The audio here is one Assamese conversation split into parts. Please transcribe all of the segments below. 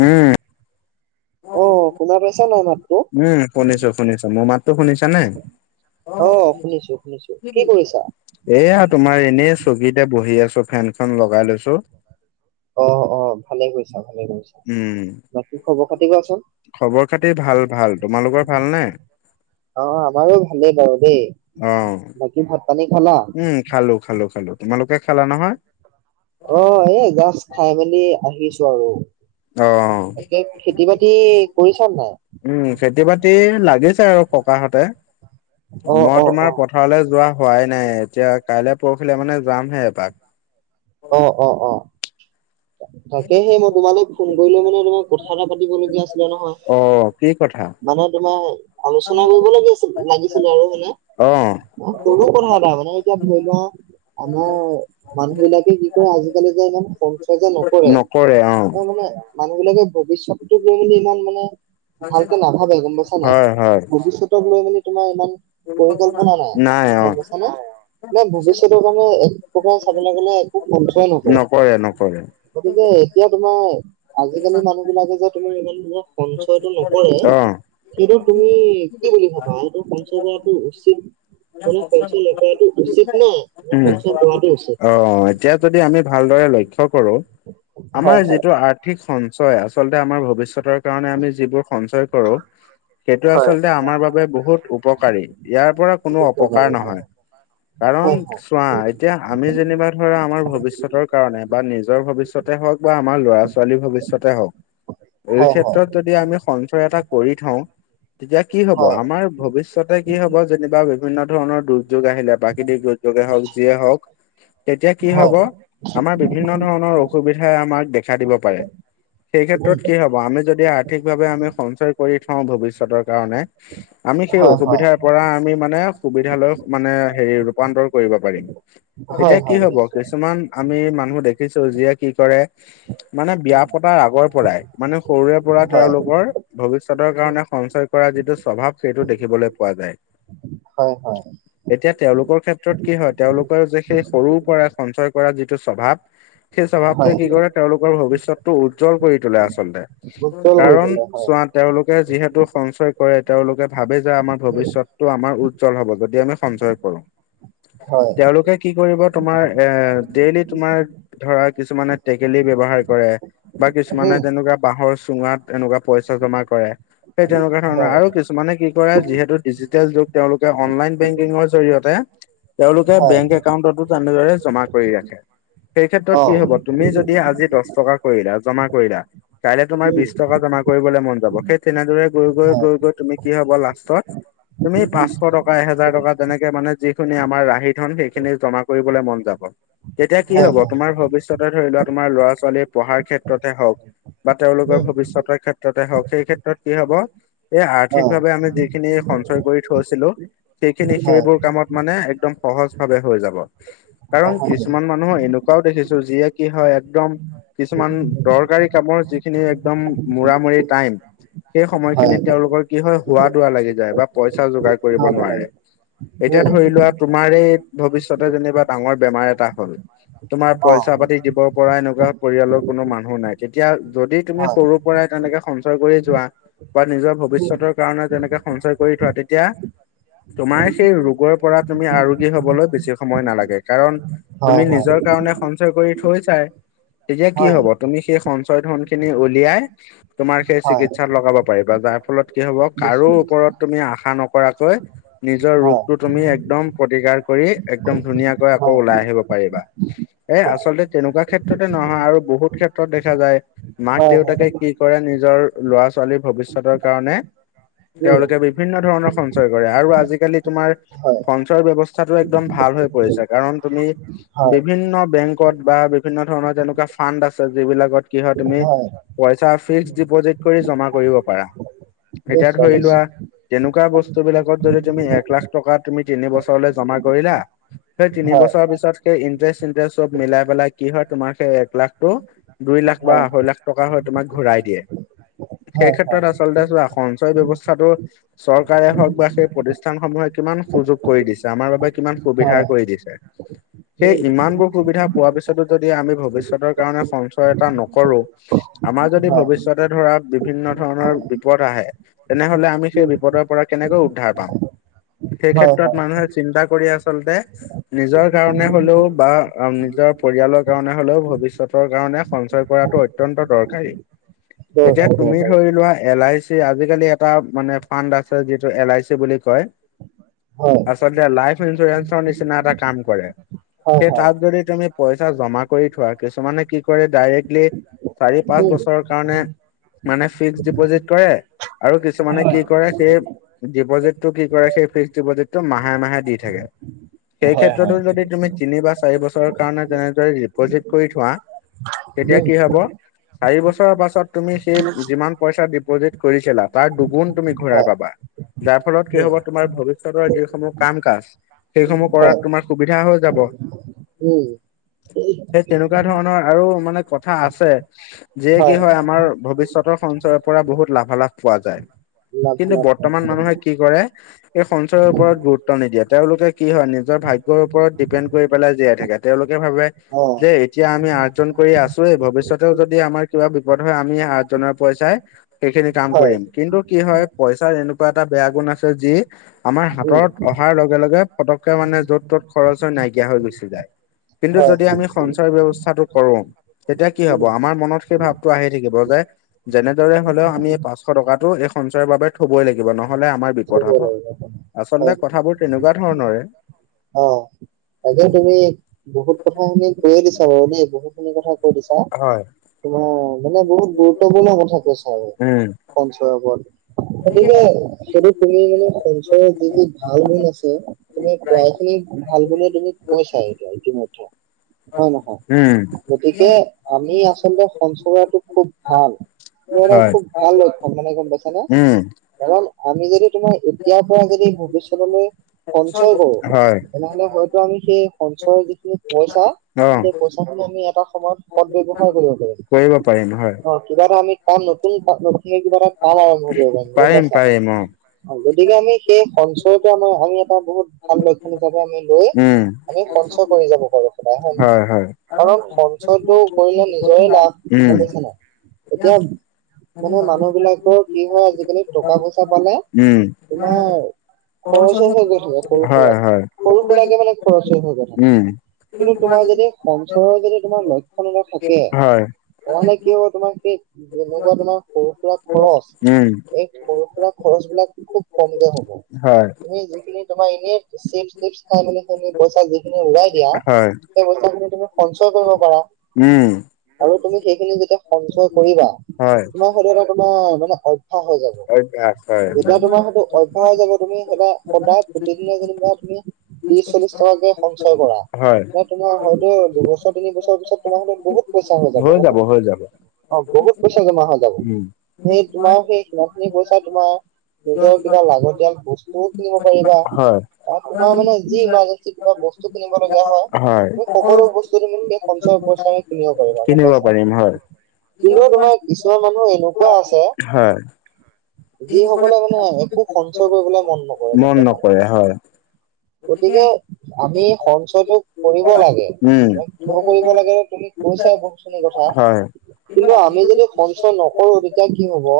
উম। অহ, শুনা পাইছানে নাই মাতটো? উম, শুনিছোঁ শুনিছোঁ। মোৰ মাতটো শুনিছানে? অহ, শুনিছোঁ শুনিছোঁ। কি কৰিছা? এইয়া তোমাৰ এনেই চকীতে বহি আছোঁ ফেনখন লগাই লৈছোঁ। অ', অ' ভালে কৰিছা, ভালে কৰিছা। উম, বাকী খবৰ খাতি কোৱাচোন খবৰ খাতিৰ ভাল-ভাল। তোমালোকৰ ভালনে? অহ, আমাৰো ভালেই বাৰু দেই। অ', বাকী ভাত পানী খালা? উম, খালোঁ খালোঁ খালোঁ। তোমালোকে খালা নহয়? অহ, এই জাষ্ট খায় মেলি আহিছোঁ আৰু। অ', তাকে খেতি বাতি কৰিছানে নাই? উম, খেতি বাতি লাগিছে আৰু ককাহঁতে অ মই অ অ তোমাৰ পথাৰলে যোৱা হোৱাই নাই, এতিয়া কাইলে পৰখিলে মানে যামহে এপাক। অহ', অহ', অহ'। তাকেহে মই তোমালৈ ফোন কৰিলোঁ মানে তোমাক কথা এটা পাতিবলগীয়া আছিলে নহয়। অ', কি কথা মানে তোমাৰ আলোচনা কৰিব লাগি আছিল, লাগিছিলে আৰু মানে। অ', সৰু কথা এটা মানে এতিয়া ধৰিলোৱা, আমাৰ মানুহবিলাক কি কৰে, আজিকালি যে ইমান সঞ্চয় যে নকৰে। মানে মানুহবিলাকে ভৱিষ্যতটোক লৈ মানে ইমান মানে ভালকে নাভাবে গম পাইছানে নাই‌। হয় হয় ভৱিষ্যতকলৈ মানে তোমাৰ ইমান পৰিকল্পনা নাই গম পাইছানে, নে ভৱিষ্যতৰ কাৰণে এক প্ৰথ চাবলৈ গ'লে সঞ্চয় নকৰে, গতিকে এতিয়া তোমাৰ আজিকালি মানুহবিলাকে যে তোমাৰ ইমান সঞ্চয়টো নকৰে অ', সেইটোত তুমি কি বুলি ভাবা? এইটো সঞ্চয় কৰাটো উচিত মানে সঞ্চয় নকৰাটো উচিত নে, নে উম। সঞ্চয় কৰাটো উচিত? অ', এতিয়া যদি আমি ভালদৰে লক্ষ্য কৰোঁ, হয় আমাৰ হয়। যিটো আৰ আৰ্থিক সঞ্চয় আচলতে আমাৰ ভৱিষ্যতৰ কাৰণে আমি যিবোৰ সঞ্চয় কৰোঁ সেইটো হয় আচলতে হয় আমাৰ বাবে বহুত উপকাৰী, ইয়াৰ পৰা কোনো অপকাৰ হয় নহয়। কাৰণ হয় চোৱা এতিয়া আমি যেনিবা ধৰা আমাৰ ভৱিষ্যতৰ কাৰণে বা নিজৰ ভৱিষ্যতে হওঁক বা আমাৰ ল'ৰা-ছোৱালী ছোৱালীৰ ভৱিষয়তে হওঁক। এই ক্ষেত্ৰত যদি আমি সঞ্চয় এটা কৰি থওঁ তেতিয়া কি হ'ব আমাৰ ভৱিষ্যতে কি হ'ব যেনিবা বিভিন্ন ধৰণৰ দুৰ্যোগ আহিলে, প্ৰাকৃতিক দুৰ্যোগে হওঁক, যিয়ে হওক। [unintelligible] তেতিয়া কি হয় হয় হ'ব আমাৰ বিভিন্ন ধৰণৰ অসুবিধাই আমাক দেখা দিব পাৰে। হয় সেই উম ক্ষেত্ৰত কি হ'ব আমি যদি আৰ্থিকভাৱে আমি সঞ্চয় কৰি থওঁ ভৱিষ্যতৰ কাৰণে। আমি হয় সেই হয় অসুবিধাত পৰা আমি মানে সুবিধা লৈ মানে হেৰি ৰূপান্তৰ কৰিব পাৰিম। হয় এতিয়া হয় কি হ'ব নিশ্চয় কিছুমান আমি মানুহ দেখিছোঁ যিয়ে কি কৰে। মানে বিয়া পতাৰ আগৰ পৰাই, মানে সৰুৰে পৰা হয় তেওঁলোকৰ ভৱিষ্যতৰ কাৰণে সঞ্চয় কৰা যিটো স্বভাৱ সেইটো দেখিবলৈ পোৱা যায়। হয়, হয়। এতিয়া তেওঁলোকৰ ক্ষেত্ৰত কি হয়, তেওঁলোকৰ যে সেই সৰুৰ পৰাই সঞ্চয় কৰা যিটো স্বভাৱ। সেই স্বভাৱটোৱে হয় কি কৰে তেওঁলোকৰ ভৱিষ্যতটো উজ্জ্বল কৰি তোলে আচলতে। উজ্জ্বল কৰি কাৰণ, তোলে হয় চোৱা তেওঁলোকে যিহেতু সঞ্চয় কৰে, তেওঁলোকে ভাবে যে আমাৰ ভৱিষ্যতটো আমাৰ উজ্জ্বল হ'ব যদি আমি সঞ্চয় কৰোঁ। [unintelligible] তেওঁলোকে কি কৰিব তোমাৰ এ ডেইলি তোমাৰ ধৰা কিছুমানে টেকেলি ব্যৱহাৰ কৰে, বা উম কিছুমানে তেনেকুৱা বাঁহৰ চুঙাত এনেকুৱা পইচা জমা কৰে। সেই তেনেকুৱা ধৰণৰ হয় আৰু কিছু মানে কি কৰে যিহেতু ডিজিটেল যুগ তেওঁলোকে অনলাইন বেংকিঙৰ জৰিয়তে তেওঁলোকে হয় বেংক একাউণ্টতো তেনেদৰে জমা কৰি ৰাখে, সেই ক্ষেত্ৰত অ কি উম হ'ব তুমি যদি আজি দহ টকা কৰিলা জমা কৰিলা, কাইলৈ তোমাৰ বিশ টকা জমা কৰিবলে মন যাব। সেই তেনেদৰে গৈ গৈ গৈ হয় গৈ তুমি কি হ'ব লাষ্টত তুমি পাঁচশ টকা এহেজাৰ টকা তেনেকে মানে যিখিনি আমাৰ ৰাহি ধন সেইখিনি জা কৰিবলে মন যাব। তেতিয়া কি হয় হব হয় তোমাৰ ভৱিষ্যতে ধৰি লোৱা তোমাৰ ল'ৰা ছোৱালীয়ে পঢ়াৰ ক্ষেত্ৰতে হওঁক বা তেওঁলোকৰ উম ভৱিষ্যতৰ ক্ষেত্ৰতে হওঁক সেই ক্ষেত্ৰত কি হ'ব এই অ আৰ্থিকভাৱে আমি যিখিনি সঞ্চয় কৰি থৈছিলো সেইখিনি হয় সেইবোৰ কামত মানে একদম সহজ ভাৱে হৈ যাব। অ কাৰণ হয় কিছুমান মান নুহ এনেকুৱাও দেখিছো যিয়ে কি হয় একদম কিছুমান দৰকাৰী কামৰ যিখিনি একদম মুৰা মুৰি টাইম সেই সময়খিনিত হয় তেওঁলোকৰ কি হয় হুৱা দুৱ লাগি যায় বা পইচা যোগাৰ কৰিব ভাল নোৱাৰে। নালাগে এতিয়া দেই ধৰি লোৱা তোমাৰ এই ভৱিষ্যতে যেনিবা ডাঙৰ বেমাৰ এটা হ'ল তোমাৰ অ পইচা পাতি দিব পৰা এনেকুৱা পৰিয়ালৰ কোনো মানুহ নাই, তেতিয়া যদি তুমি হয় সৰুৰ পৰাই তেনেকে ঞ্চয় কৰি যোৱা বা নিজৰ ভৱিষ্যতৰ কাৰণে যেনেকে সঞ্চয় কৰি থোৱা, তেতিয়া তোমাৰ সেই ৰোগৰ পৰা তুমি আৰোগী হবলৈ বেছি সময় নালাগে। কাৰণ তুমি নিজৰ কাৰণে সঞ্চয় কৰি থৈচাই। তেতিয়া কি হয় হয় হ'ব, তুমি সেই সঞ্চয় ধন খিনি উলিয়াই তোমাৰ সেই হয় হয় চিকিৎসাত লগাব পাৰিবা, যাৰ ফলত কি হ'ব কাৰো নিশ্চয় ওপৰত তুমি আশা নকৰাকৈ নিজৰ হয় ৰোগটো তুমি একদম প্ৰতিকাৰ কৰি একদম ধুনীয়াকৈ আকৌ হয় ওলাই আহিব পাৰিবা। এ আচলতে তেনেকুৱা ক্ষেত্ৰতে নহয় আৰু বহুত ক্ষেত্ৰত দেখা যায়। মাক হয় হয় দেউতাকে কি কৰে নিজৰ ল'ৰা ছোৱালীৰ ভৱিষ্যতৰ কাৰণে উম তেওঁলোকে বিভিন্ন ধৰণৰ সঞ্চয় কৰে, আৰু আজিকালি তোমাৰ হয় সঞ্চয়ৰ ব্যৱস্থাটো একদম ভাল হৈ পৰিছে। কাৰণ তুমি হয় বিভিন্ন বেংকত বা বিভিন্ন ধৰণৰ তেনেকুৱা ফাণ্ড আছে, যিবিলাকত কি হয় তুমি পইচা ফিক্স ডিপজিট কৰি জমা কৰিব পাৰা। এতিয়া নিশ্চয় ধৰি লোৱা নিশ্চয় তেনেকুৱা বস্তু বিলাকত যদি তুমি এক লাখ টকা তুমি তিনি বছৰলৈ জমা কৰিলা সেই তিনি হয় বছৰ হয় পিছত সেই ইণ্টাৰেষ্ট ইণ্টাৰেষ্ট চব মিলাই পেলাই কি হয় তোমাক সেই এক লাখটো দুই লাখ বা আঢ়ৈ লাখ টকা হৈ তোমাক ঘূৰাই দিয়ে। সেই হয় হয় হয় ক্ষেত্ৰত উম আচলতে চোৱা সঞ্চয় ব্যয়ৱস্থাটো চৰকাৰে হওঁক বা সেই প্ৰতিষ্ঠান সমূহে কিমান সুযোগ কৰি দিছে আমাৰ বাবে কিমান সুবিধা হয় কৰি দিছে। হয় সেই হয় হয় ইমানবোৰ সুবিধা পোৱাৰ পিছত যদি আমি ভৱিষ্যতৰ কাৰণে সঞ্চয় এটা নকৰো। আমাৰ হয় হয় যদি হয় ভৱিষ্যতে ধৰা বিভিন্ন ধৰণৰ বিপদ আহে তেনেহ'লে আমি সেই বিপদৰ পৰা কেনেকৈ উদ্ধাৰ পাম, সেই ক্ষেত্ৰত হয় মানুহে চিন্তা কৰি আছে। আচলতে নিজৰ কাৰণে হ'লেও বা নিজৰ পৰিয়ালৰ কাৰণে হ'লেও ভৱিষ্যতৰ কাৰণে সঞ্চয় কৰাটো অত্যন্ত দৰকাৰী। উম এতিয়া তুমি ধৰি লোৱা এল আই চি আজিকালি এটা মানে ফাণ্ড আছে যিটো এল আই চি বুলি কয় আচলতে লাইফ ইঞ্চুৰেঞ্চৰ নিচিনা এটা কাম কৰে, হয় সেই হয় তাত যদি তুমি পইচা জমা কৰি থোৱা, কিছুমানে কি কৰে ডাইৰেক্টলি চাৰি হয় পাঁচ উম বছৰৰ কাৰণে মানে ফিক্স ডিপজিট কৰে, আৰু কিছুমানে হয় কি কৰে সেই ডিপজিট টো কি কৰে সেই ফিক্স ডিপজিটটো মাহে মাহে দি থাকে। সেই ক্ষেত্ৰতো যদি তুমি তিনি বা চাৰি বছৰ কাৰণে তেনেদৰে ডিপজিট কৰি থোৱা তেতিয়া কি হ'ব চাৰি বছৰৰ পাছত তুমি সেই যিমান পইচা ডিপ'জিট কৰিছিলা তাৰ দুগুণ তুমি ঘূৰাই পাবা। যাৰ ফলত কি হ'ব তোমাৰ ভৱিষ্যতৰ যিসমূহ কাম কাজ সেইসমূহ উম হয় কৰাত তোমাৰ সুবিধা হৈ যাব। উম। সেই তেনেকুৱা ধৰণৰ আৰু মানে কথা আছে। যিয়ে কি হয় আমাৰ ভৱিষ্যতৰ সঞ্চয়ৰ পৰা বহুত লাভালাভ পোৱা যায়। কিন্তু লাভালাভ পোৱা বৰ্তমান যায় মানুহে কি কৰে এই সঞ্চয়ৰ ওপৰত গুৰুত্ব নিদিয়ে তেওঁলোকে কি হয় নিজৰ ভাগ্যৰ ওপৰত ডিপেণ্ড কৰি পেলাই জীয়াই থাকে। তেওঁলোকে ভাবে অ যে এতিয়া আমি অৰ্জন কৰি আছোয়েই ভৱিষ্যতেও যদি আমাৰ কিবা বিপদ হয় আমি অৰ্জনৰ পইচাই সেইখিনি কাম হয় কৰিম। কিন্তু কি হয় পইচাৰ এনেকুৱা এটা বেয়া গুণ আছে যি আমাৰ উম হাতত অহাৰ লগে লগে পটককে মানে য'ত-ত'ত খৰচ হৈ নাইকিয়া হৈ গুছি যায়। কিন্তু হয় যদি হয় আমি সঞ্চয় ব্যৱস্থাটো কৰো তেতিয়া কি হ'ব উম আমাৰ মনত সেই ভাব টো আহি থাকিব যে যেনেদৰে হ'লেও আমি এই পাঁচশ টকাটো এই সঞ্চয়ৰ বাবে থ'বই লাগিব নহ'লে আমাৰ বিপদ হ'ব। চবৰে আচলতে হয় কথাবোৰ তেনেকুৱা ধৰণৰে। অ তাকে তুমি বহুত কথাখিনি কৈয়ে দিছা বাৰু দেই বহুতখিনি কথা কৈ দিছা। হয়। তোমাৰ মানে বহুত গুৰুত্বপূৰ্ণ কথা কৈছা বাৰু উম, সঞ্চয়ৰ ওপৰত গতিকে সেইটোত তুমি সঞ্চয়ৰ যি যি ভাল গুণ আছে তুমি প্ৰায়খিনি ভাল গুণেই খিনি কৈছায়ে এতিয়া ইতিমধ্যে। হয় উম, নহয় গতিকে আমি আচলতে সঞ্চয় কৰাটো খুব ভাল। সেইটো মানে হয়। খুব ভাল অভ্যাস গম পাইছানে? উম, কাৰণ আমি যদি তোমাৰ এতিয়াৰ পৰা যদি ভৱিষ্যতলৈ সঞ্চয় কৰো হয়, তেনেহ'লে হয়তো আমি সেই সঞ্চয়ৰ যিখিনি পইচা অ'। সেই পইচা খিনি আমি এটা সময়ত সৎ ব্যৱহাৰ কৰিব পাৰিম। কৰিব পাৰিম হয়। কিবা এটা আমি কাম নতুন নতুনকে কিবা এটা কাম আৰম্ভ কৰিব পাৰিম গম পাইছা। অ গতিকে আমি সেই সঞ্চয়টো আমাৰ আমি এটা বহুত ভাল লক্ষণ হিচাপে আমি লৈ উম। আমি সঞ্চয় কৰি যাব পাৰো সদায় হয় নহয় কাৰণ সঞ্চয়টো কৰিলে নিজৰে লাভ। গম উম। পাইছা নাই? এতিয়া মানে মানুহবিলাকৰ কি হয় আজিকালি টকা পইচা পালে উম, তোমাৰ খৰচ হৈ হৈ গৈ থাকে সৰু হয় সুৰাকে। সৰু সুৰাকে মানে [unintelligible] খৰচ হৈ হৈ গৈ থাকে। উম, কিন্তু তোমাৰ যদি সঞ্চয়ৰ যদি তোমাৰ লক্ষণ এটা থাকে হয়, কাৰণে কি হ'ব তোমাৰ সেই যেনেকুৱা তোমাৰ সৰু সুৰা খৰচ উম, এই সৰু সুৰা খৰচবিলাক খুব কমকে হ'ব। হয়। তুমি যিখিনি তোমাৰ ই চেভ টেভ নাই বুলি শুনি [unintelligible] পইচা যিখিনি উৰাই দিয়া হয়, সেই পইচাখিনি তুমি সঞ্চয় কৰিব পাৰা উম। আৰু তুমি সেইখিনি যেতিয়া সঞ্চয় কৰিবা হয় তোমাৰ হয়টো এটা তোমাৰ মানে অভ্যাস অভ্যাস হৈ যাব অভ্যাস হয়। যেতিয়া তোমাৰ সেইটো অভ্যাস হৈ যাব তুমি সদায় সদায় প্ৰতিদিনে যেনিবা তুমি ত্ৰিশ, চল্লিশ টকাকে সঞ্চয় কৰা হয়। নাই তোমাৰ হয়তো দুবছৰ তিন বছৰ পিছত তোমাৰো বহুত পইচা হৈ যাব গম পাইছা নে নাই। অ, বহুত পইচা জমা হৈ যাব উম। সেই তোমাৰ সেই সিমানখিনি পইচা তোমাৰ নিজৰ কিবা লাগতিয়াল বস্তুও কিনিব পাৰিবা হয় আৰু তোমাৰ মানে যি ইমাৰ্জেঞ্চি কিবা বস্তু কিনিব লগীয়া হয় তুমি সকলো বস্তু তুমি সেই সঞ্চয়ৰ পইচাৰে কিনিব পাৰিবা গম কিনিব পাইছা। পাৰিম হয় কিন্তু তোমাৰ কিছুমান মানুহ এনেকুৱা আছে হয় যিসকলে মানে একো সঞ্চয় কৰিবলৈ মন নকৰে গম মন পাইছা নে নকৰে হয়। গতিকে [unintelligible] আমি সঞ্চয়টো কৰিব লাগে। উম। কিয় কৰিব লাগে তুমি কৈছা বহুত খিনি কথা। হয় [unintelligible] কৰো তেতিয়া কি হ'ব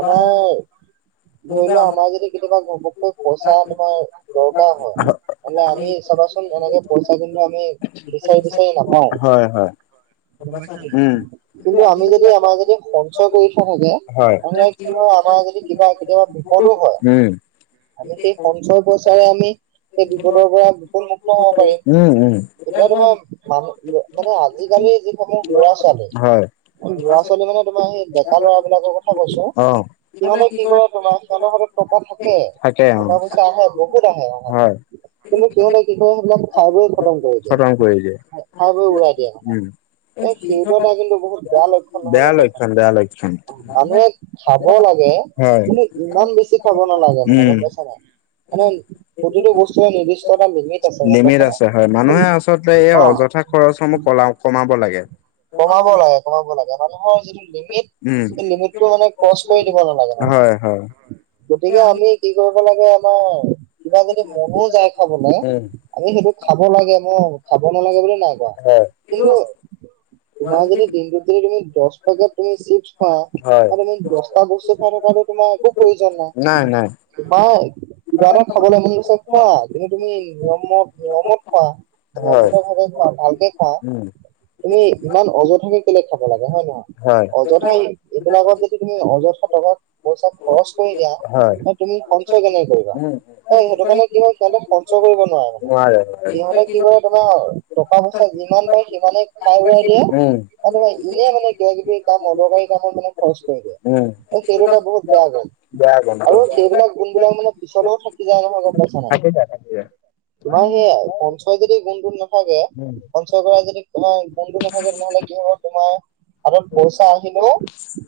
আমাৰ ধৰি লোৱা আমাৰ যদি কেতিয়াবা ঘপকৈ পইচা তোমাৰ দৰকাৰ হয় নহ'লে আমি চাবাচোন এনেকে পইচা কিন্তু আমি বিচাৰি বিচাৰি নাপাওঁ। হয়, হয়। গ'ম পাইছ নে নাই? উম কিন্তু আমি যদি আমাৰ যদি সঞ্চয় কৰি থোৱা থাকে তেনেহলে কি [unintelligible] কিবা কেতিয়াবা বিপদো হয়, আমি সেই সঞ্চয় পইচাৰে আমি সেই বিপদৰ পৰা বিপদ মুুক্ত হ'ব পাৰিম। উম উম। এতিয়া তোমাৰ মানুহ মানে আজিকালি যিসমূহ ল'ৰা ছোৱালী হয় ল'ৰা ছোৱালী মানে তোমাৰ সেই ডেকা লৰা বিলাকৰ কথা কৈছো, অ সিহঁতে কি কৰে তোমাৰ সিহঁতৰ হাতত টকা থাকে টকা পইচা আহে বহুত আহে অহাটো হয় কিন্তু সিহ'তে কি কৰে সেইবিলাক খাই বৈ খতম কৰি দিয়ে। খতম কৰি দিয়ে খাই বৈ উৰুৱাই দিয়ে মানে। উম এই সেইটো এটা কিন্তু বহুত বেয়া লক্ষণ নহয় বেয়া গ'ম পাইছা নে? লক্ষণ বেয়া লক্ষণ মানুহে খাব লাগে, হয় কিন্তু ইমান বেছি খাব নালাগে মানে উম গ'ম পাইছ নাই? মানে প্ৰতিটো বস্তু লিমিট আছে হয়, মানুহে আচলতে এই অ অযথা খৰচসমূহ কলা কমাব লাগে। কমাব লাগে কমাব লাগে মানুহৰ যিটো লিমিট উম এই লিমিটটো মানে ক্ৰচ কৰি দিব নালাগে হয় হয় মানুহৰ। গতিকে আমি কি কৰিব লাগে, আমাৰ কিবা যদি মনো যায় খাবলৈ উম আমি সেইটো খাব লাগে, মই খাব নালাগে বুলিও নাই কোৱা হয়। কিন্তু তোমাৰ যদি দিনটোত তুমি দহ পেকেট তুমি চিপছ খোৱা হয় আৰু তুমি দহটা বস্তু খাই থকাটো তোমাৰ একো প্ৰয়োজন নাই। নাই কিবা এটা খাবলৈ মন গৈছে খোৱা, যদি তুমি নিয়মত নিয়মত খোৱা হয় নিয়মিত ভাৱে খোৱা ভালকে খোৱা উম তুমি ইমান অযথাকে কেলে খাব লাগে হয় নে নহয়? হয় অযথা এইবিলাকত যদি তুমি অযথা টকা পইচা খৰচ কৰি দিয়া হয় ন, তুমি সঞ্চয় কেনেকে কৰিবা? উম অ', সেইটো কাৰণে কি হই সিহঁতে সঞ্চয় কৰিব নোৱাৰে মানে। নোৱাৰে। সিহঁতে কি তোমাৰ টকা পইচা যিমান পায় সিমানেই উম। মই দিলেই মানে কিবা কিবি কাম অদৰকাৰী কামৰ মানে খৰচ কৰি দিয়ে, উম সেইটো এটা বহুত বেয়া গুন, বেয়া গন্ধ আৰু থাকি সেইবিলাক যায় কোনবিলাক মানে পিছলৈও থাকি যায় নহয় গ'ম পাইছা নাই? থাকি যায় তোমাৰ সেইয়া সঞ্চয় যদি গুণটো নাথাকে, উম সঞ্চয় কৰা যদি তোমাৰ গুণটো নহ'লে কি হ'ব তোমাৰ হাতত পইচা আহিলেও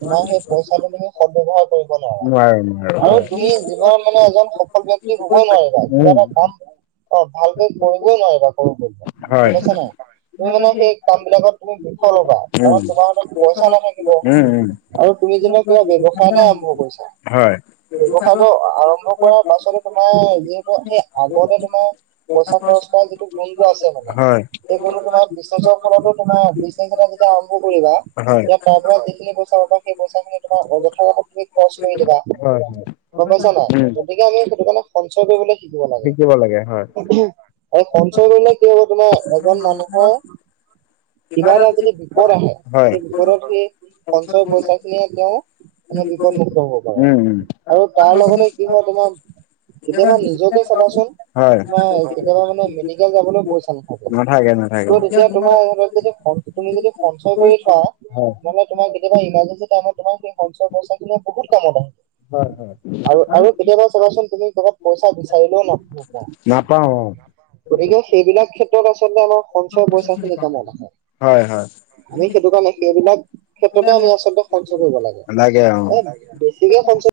তোমাৰ সেই পইচাটো তুমি সদব্যৱহাৰ কৰিব নোৱাৰা। নোৱাৰো নোৱাৰো আৰু হয়। তুমি জীৱনত মানে এজন সফল ব্যক্তি হবই নোৱাৰিবা। কিবা উম এটা কাম অ' ভালকে কৰিবই নোৱাৰিবা কৰো বুলিলে হয় গ'ম পাইছা নে নাই, তুমি মানে সেই কাম বিলাকত তুমি লবা উম। কাৰণ তোমাৰ হতত পইচা নাথাকিব। উম উম আৰু তুমি যেনেকুৱা কিবা ব্যৱসায় এটা আৰম্ভ কৰিছা, হয় ব্যৱসায়টো আৰম্ভ কৰাৰ পাছতে তোমাৰ যিহেতু সেই আগতে তোমাৰ পইচা খৰচ কৰা যিটো গুনটো আছে মানে, হয় এই‌ গুনটো তোমাক [unintelligible] তোমাৰ বিশ তাৰিখৰ পৰা যেতিয়া, আৰম্ভ কৰিবা! হয়। হয় তেতিয়া, তাৰপৰা যিখিনি পইচা সেই পইচা খিনি, তোমাৰ অযথা [unintelligible] তুমি খৰচ কৰি দিবা। হয়, হয়। গম পাইছা নাই? গতিকে আমি, সেইটো কাৰণে, সঞ্চয় কৰিবলৈ শিকিব লাগে। লাগে হয় আৰু সঞ্চয় কৰিলে, কি হ'ব তোমাৰ, এজন মানুহৰ কিবা এটা, যদি বিপদ আহে! হয়। সেই বিপদত, সেই সঞ্চয় পইচা খিনিয়ে, তেওঁ মানে, বিপদমুক্ত হ'ব পাৰে। উম উম। আৰু তাৰ লগতে, কি হয়, তোমাৰ কেতিয়াবা, নিজকে চাবাচোন? হয়। [unintelligible] কেতিয়াবা মানে, মেডিকেল যাবলৈ পইচা নাথাকে, নাথাকে। তুমি যদি, [unintelligible] তুমি যদি সঞ্চয় কৰি থোৱা! হয় মানে তোমাক, কেতিয়াবা ইমাৰজেঞ্চি টাইমত, তোমাক, সেই সঞ্চয় পইচা খিনি, বহুত কামত আহে। হয় হয় আৰু আৰু কেতিয়াবা চাবাচোন? তুমি ক'ৰবাত পইচা বিচাৰিলেও, নাপাবা। নাপাওঁ, অ'! গতিকে, সেইবিলাক ক্ষেত্ৰত, আচলতে আমাৰ সঞ্চয় পইচা খিনি, কামত আহে। হয়, হয়। আমি, সেইটো কাৰণে, সেইবিলাক ক্ষেত্ৰতে, আমি আচলতে, সঞ্চয় কৰিব নালাগে অ। লাগে। বেছিকে, সঞ্চয়